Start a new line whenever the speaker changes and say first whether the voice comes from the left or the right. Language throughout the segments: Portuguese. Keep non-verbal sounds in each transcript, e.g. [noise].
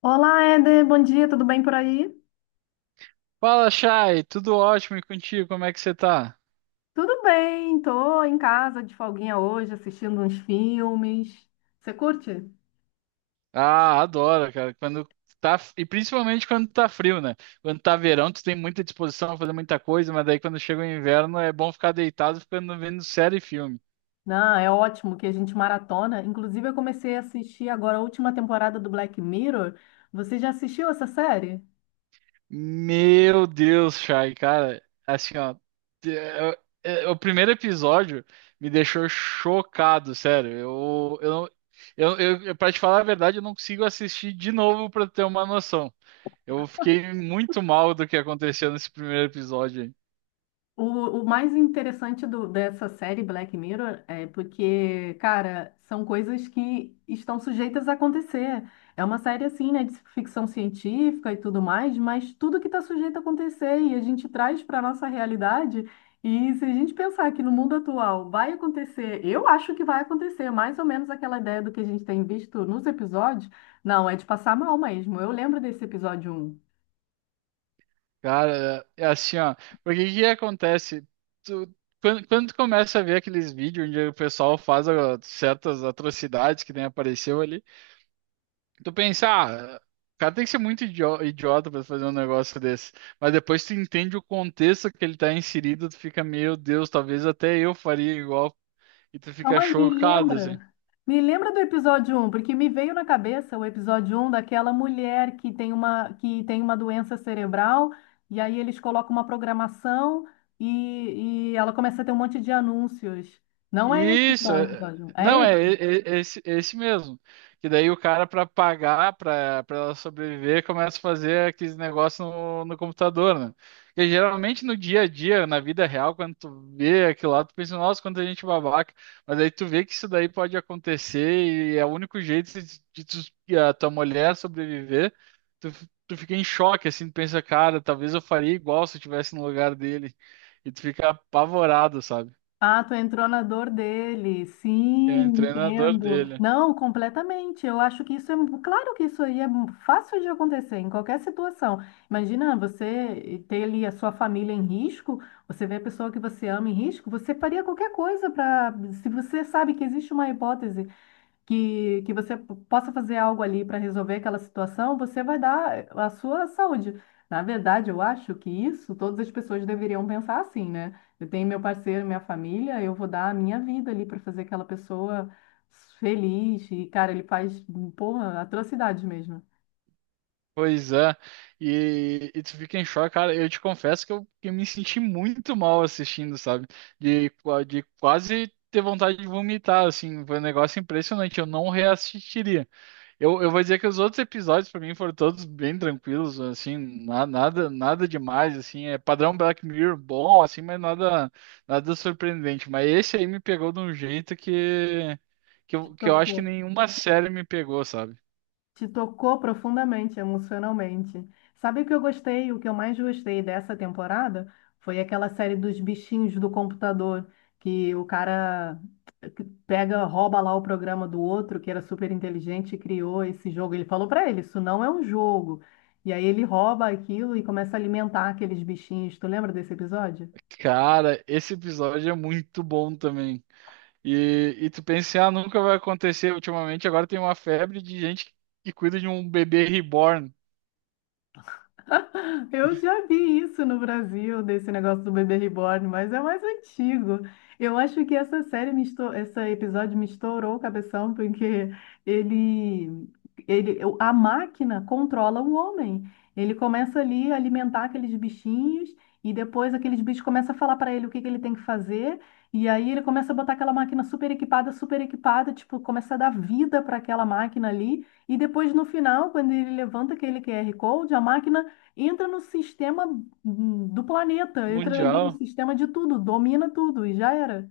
left: Olá, Éder, bom dia, tudo bem por aí?
right: Fala, Chay, tudo ótimo e contigo? Como é que você tá?
left: Tudo bem, tô em casa de folguinha hoje, assistindo uns filmes. Você curte?
right: Ah, adoro, cara. Quando tá, e principalmente quando tá frio, né? Quando tá verão, tu tem muita disposição a fazer muita coisa, mas daí quando chega o inverno é bom ficar deitado, ficando vendo série e filme.
left: Não, é ótimo que a gente maratona. Inclusive, eu comecei a assistir agora a última temporada do Black Mirror. Você já assistiu essa série?
right: Meu Deus, Chay, cara, assim, ó, é- o primeiro episódio me deixou chocado, sério. Eu, não- eu- pra te falar a verdade, eu não consigo assistir de novo pra ter uma noção. Eu fiquei muito mal do que aconteceu nesse primeiro episódio. Aí.
left: O, o mais interessante dessa série Black Mirror é porque, cara, são coisas que estão sujeitas a acontecer. É uma série assim, né, de ficção científica e tudo mais, mas tudo que está sujeito a acontecer e a gente traz para a nossa realidade. E se a gente pensar que no mundo atual vai acontecer, eu acho que vai acontecer, mais ou menos aquela ideia do que a gente tem visto nos episódios, não, é de passar mal mesmo. Eu lembro desse episódio 1.
right: Cara, é assim, ó, porque o que acontece? Tu, quando tu começa a ver aqueles vídeos onde o pessoal faz ó, certas atrocidades que nem apareceu ali. Tu pensar, ah, cara tem que ser muito idiota pra fazer um negócio desse. Mas depois tu entende o contexto que ele tá inserido, tu fica, meu Deus, talvez até eu faria igual. E tu fica
left: Calma aí, me
right: chocado, assim.
left: lembra. Me lembra do episódio um, porque me veio na cabeça o episódio um daquela mulher que tem uma doença cerebral, e aí eles colocam uma programação e ela começa a ter um monte de anúncios. Não é esse,
right: Isso,
left: então, o
right: é-
left: episódio um? É.
right: não, é, é- é é esse mesmo. Que daí o cara, para pagar, para ela sobreviver, começa a fazer aqueles negócios no computador, né? Porque geralmente no dia a dia, na vida real, quando tu vê aquilo lá, tu pensa, nossa, quanta gente babaca. Mas aí tu vê que isso daí pode acontecer e é o único jeito de a tua mulher sobreviver. Tu fica em choque, assim, tu pensa, cara, talvez eu faria igual se eu estivesse no lugar dele. E tu fica apavorado, sabe?
left: Ah, tu entrou na dor dele. Sim,
right: É o treinador
left: entendo.
right: dele.
left: Não, completamente. Eu acho que isso é, claro que isso aí é fácil de acontecer em qualquer situação. Imagina você ter ali a sua família em risco, você vê a pessoa que você ama em risco, você faria qualquer coisa para, se você sabe que existe uma hipótese que você possa fazer algo ali para resolver aquela situação, você vai dar a sua saúde. Na verdade, eu acho que isso todas as pessoas deveriam pensar assim, né? Eu tenho meu parceiro, minha família, eu vou dar a minha vida ali para fazer aquela pessoa feliz. E, cara, ele faz, porra, atrocidades mesmo.
right: Pois é. E tu fica em choque, cara. Eu te confesso que eu me senti muito mal assistindo, sabe? De quase ter vontade de vomitar, assim. Foi um negócio impressionante. Eu não reassistiria. Eu vou dizer que os outros episódios, pra mim, foram todos bem tranquilos, assim. Nada, nada demais, assim. É padrão Black Mirror bom, assim, mas nada, nada surpreendente. Mas esse aí me pegou de um jeito que, que
left: Te
right: eu, que eu acho que
left: tocou.
right: nenhuma série me pegou, sabe?
left: Te tocou profundamente, emocionalmente. Sabe o que eu gostei? O que eu mais gostei dessa temporada foi aquela série dos bichinhos do computador, que o cara pega, rouba lá o programa do outro, que era super inteligente, e criou esse jogo. Ele falou pra ele, isso não é um jogo. E aí ele rouba aquilo e começa a alimentar aqueles bichinhos. Tu lembra desse episódio?
right: Cara, esse episódio é muito bom também. E tu pensa, assim, ah, nunca vai acontecer. Ultimamente, agora tem uma febre de gente que cuida de um bebê reborn
left: Eu já vi isso no Brasil, desse negócio do bebê reborn, mas é mais antigo. Eu acho que essa série me estou, esse episódio me estourou o cabeção, porque ele, a máquina controla o homem. Ele começa ali a alimentar aqueles bichinhos e depois aqueles bichos começam a falar para ele o que que ele tem que fazer. E aí ele começa a botar aquela máquina super equipada, tipo, começa a dar vida para aquela máquina ali. E depois no final, quando ele levanta aquele QR Code, a máquina entra no sistema do planeta, entra ali no
right: mundial.
left: sistema de tudo, domina tudo e já era.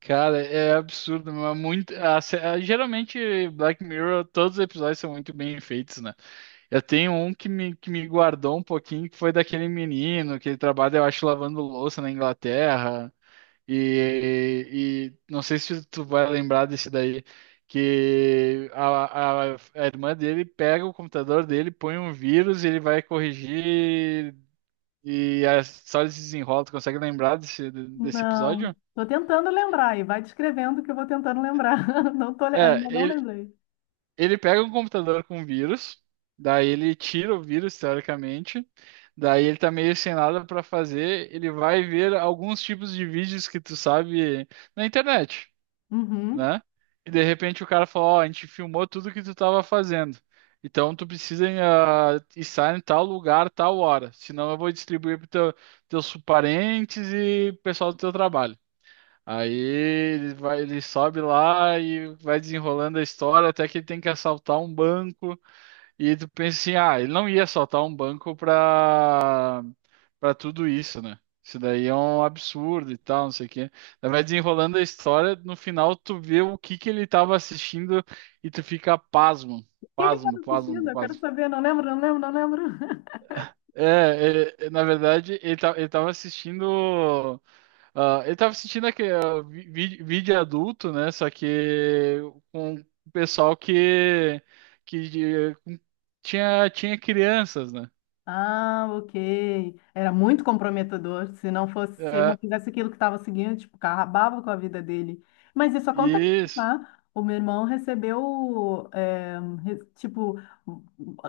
right: Cara, é absurdo, mas muito. Geralmente, Black Mirror, todos os episódios são muito bem feitos, né? Eu tenho um que me guardou um pouquinho, que foi daquele menino que ele trabalha, eu acho, lavando louça na Inglaterra. E não sei se tu vai lembrar desse daí, que a irmã dele pega o computador dele, põe um vírus e ele vai corrigir e a história se desenrola. Tu consegue lembrar desse
left: Não,
right: episódio?
left: tô tentando lembrar e vai descrevendo que eu vou tentando lembrar. [laughs] Não tô,
right: É,
left: ainda não
right: ele,
left: lembrei.
right: ele pega um computador com vírus, daí ele tira o vírus, teoricamente, daí ele tá meio sem nada pra fazer, ele vai ver alguns tipos de vídeos que tu sabe na internet.
left: Uhum.
right: Né?
left: O
right: E de repente o cara falou, ó, a gente filmou tudo que tu tava fazendo. Então tu precisa estar em tal lugar, tal hora. Senão eu vou distribuir para teus parentes e pessoal do teu trabalho. Aí ele vai, ele sobe lá e vai desenrolando a história até que ele tem que assaltar um banco. E tu pensa assim, ah, ele não ia soltar um banco pra tudo isso, né? Isso daí é um absurdo e tal, não sei o quê. Daí vai desenrolando a história, no final tu vê o que que ele tava assistindo e tu fica pasmo,
left: que que eu
right: pasmo,
left: tava
right: pasmo,
left: assistindo? Eu quero
right: pasmo.
left: saber, não lembro, não lembro, não lembro.
right: É, na verdade, ele tava assistindo. Ah, ele tava assistindo aquele, ah, vídeo adulto, né? Só que com o pessoal que tinha, tinha crianças, né?
left: Ah, ok. Era muito comprometedor. Se não fosse, se ele não
right: É,
left: fizesse aquilo que estava seguindo, tipo, acabava com a vida dele. Mas isso acontece,
right: isso.
left: tá? O meu irmão recebeu, tipo,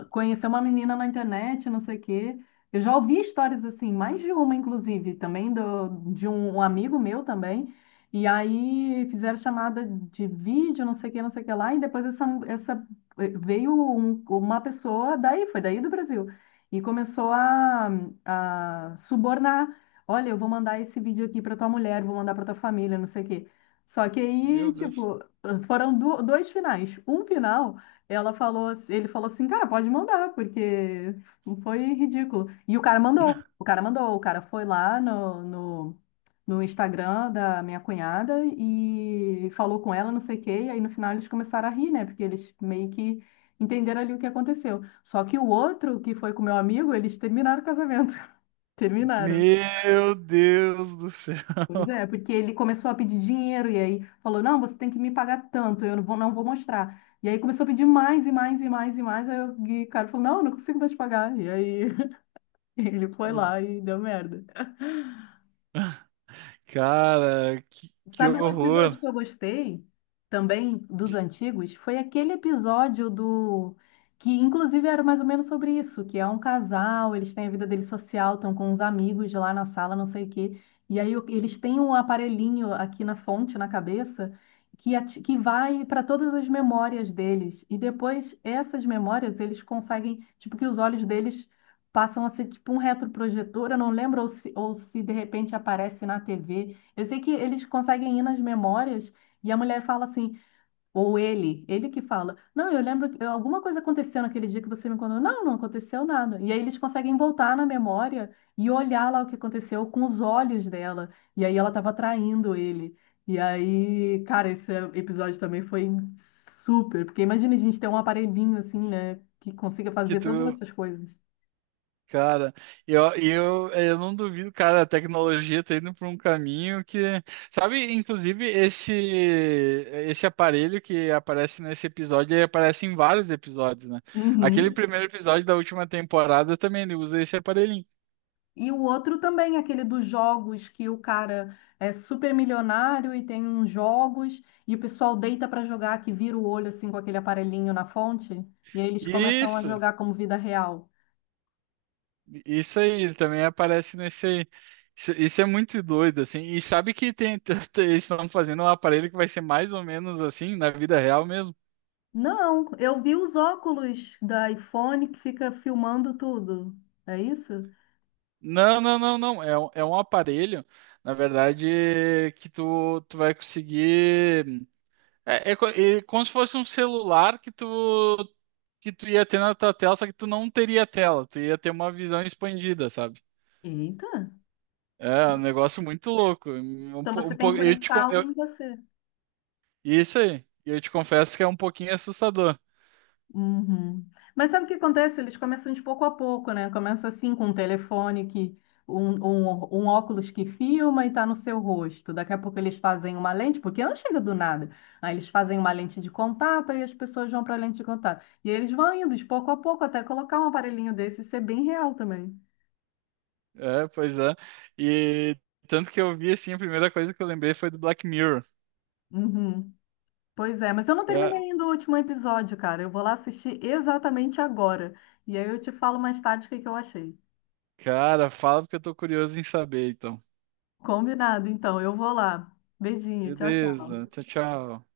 left: conheceu uma menina na internet, não sei o quê. Eu já ouvi histórias assim, mais de uma, inclusive, também de um amigo meu também. E aí fizeram chamada de vídeo, não sei o que, não sei o que lá, e depois veio uma pessoa daí, foi daí do Brasil. E começou a subornar. Olha, eu vou mandar esse vídeo aqui para tua mulher, vou mandar para tua família, não sei o quê. Só que
right: Meu
left: aí,
right: Deus.
left: tipo, foram dois finais. Um final, ela falou, ele falou assim, cara, pode mandar, porque foi ridículo. E o cara mandou, o cara mandou, o cara foi lá no Instagram da minha cunhada e falou com ela, não sei o quê, e aí no final eles começaram a rir, né? Porque eles meio que entenderam ali o que aconteceu. Só que o outro, que foi com meu amigo, eles terminaram o casamento. [laughs] Terminaram.
right: Meu Deus do céu.
left: Pois é, porque ele começou a pedir dinheiro e aí falou: não, você tem que me pagar tanto, eu não vou, não vou mostrar. E aí começou a pedir mais e mais e mais e mais. E o cara falou: não, eu não consigo mais te pagar. E aí [laughs] ele foi lá
right: [laughs]
left: e deu merda.
right: Cara, que
left: Sabe um episódio
right: horror.
left: que eu gostei também dos
right: De-
left: antigos? Foi aquele episódio do que inclusive era mais ou menos sobre isso, que é um casal, eles têm a vida deles social, estão com uns amigos lá na sala, não sei o quê. E aí o- eles têm um aparelhinho aqui na fonte, na cabeça, que, ati- que vai para todas as memórias deles. E depois essas memórias eles conseguem, tipo, que os olhos deles passam a ser tipo um retroprojetor, eu não lembro ou se de repente aparece na TV, eu sei que eles conseguem ir nas memórias e a mulher fala assim, ou ele que fala, não, eu lembro que alguma coisa aconteceu naquele dia que você me contou. Não, não aconteceu nada. E aí eles conseguem voltar na memória e olhar lá o que aconteceu com os olhos dela. E aí ela estava traindo ele. E aí, cara, esse episódio também foi super, porque imagina a gente ter um aparelhinho assim, né, que consiga
right: Que
left: fazer todas
right: tu,
left: essas coisas.
right: cara, eu não duvido, cara, a tecnologia tá indo por um caminho que, sabe, inclusive esse aparelho que aparece nesse episódio, ele aparece em vários episódios, né? Aquele
left: Uhum.
right: primeiro episódio da última temporada também ele usa esse aparelhinho.
left: E o outro também, aquele dos jogos, que o cara é super milionário e tem uns jogos, e o pessoal deita para jogar, que vira o olho assim com aquele aparelhinho na fonte, e aí eles começam a
right: Isso.
left: jogar como vida real.
right: Isso aí, ele também aparece nesse aí. Isso é muito doido, assim. E sabe que tem, [laughs] eles estão fazendo um aparelho que vai ser mais ou menos assim, na vida real mesmo.
left: Não, eu vi os óculos da iPhone que fica filmando tudo. É isso?
right: Não, não, não, não. É um aparelho, na verdade, tu vai conseguir. É como se fosse um celular que tu ia ter na tua tela, só que tu não teria tela, tu ia ter uma visão expandida, sabe?
left: Eita!
right: É um negócio muito louco.
left: Então você tem que conectar algo em você.
right: Isso aí. E eu te confesso que é um pouquinho assustador.
left: Uhum. Mas sabe o que acontece? Eles começam de pouco a pouco, né? Começa assim com um telefone que um óculos que filma e tá no seu rosto. Daqui a pouco eles fazem uma lente, porque não chega do nada. Aí eles fazem uma lente de contato e as pessoas vão para a lente de contato. E eles vão indo de pouco a pouco até colocar um aparelhinho desse e ser bem real também.
right: É, pois é. E tanto que eu vi assim, a primeira coisa que eu lembrei foi do Black Mirror.
left: Uhum. Pois é, mas eu não terminei
right: Ca-
left: ainda o último episódio, cara. Eu vou lá assistir exatamente agora. E aí eu te falo mais tarde o que que eu achei.
right: Cara, fala porque eu tô curioso em saber, então.
left: Combinado, então. Eu vou lá. Beijinho, tchau, tchau.
right: Beleza, tchau, tchau.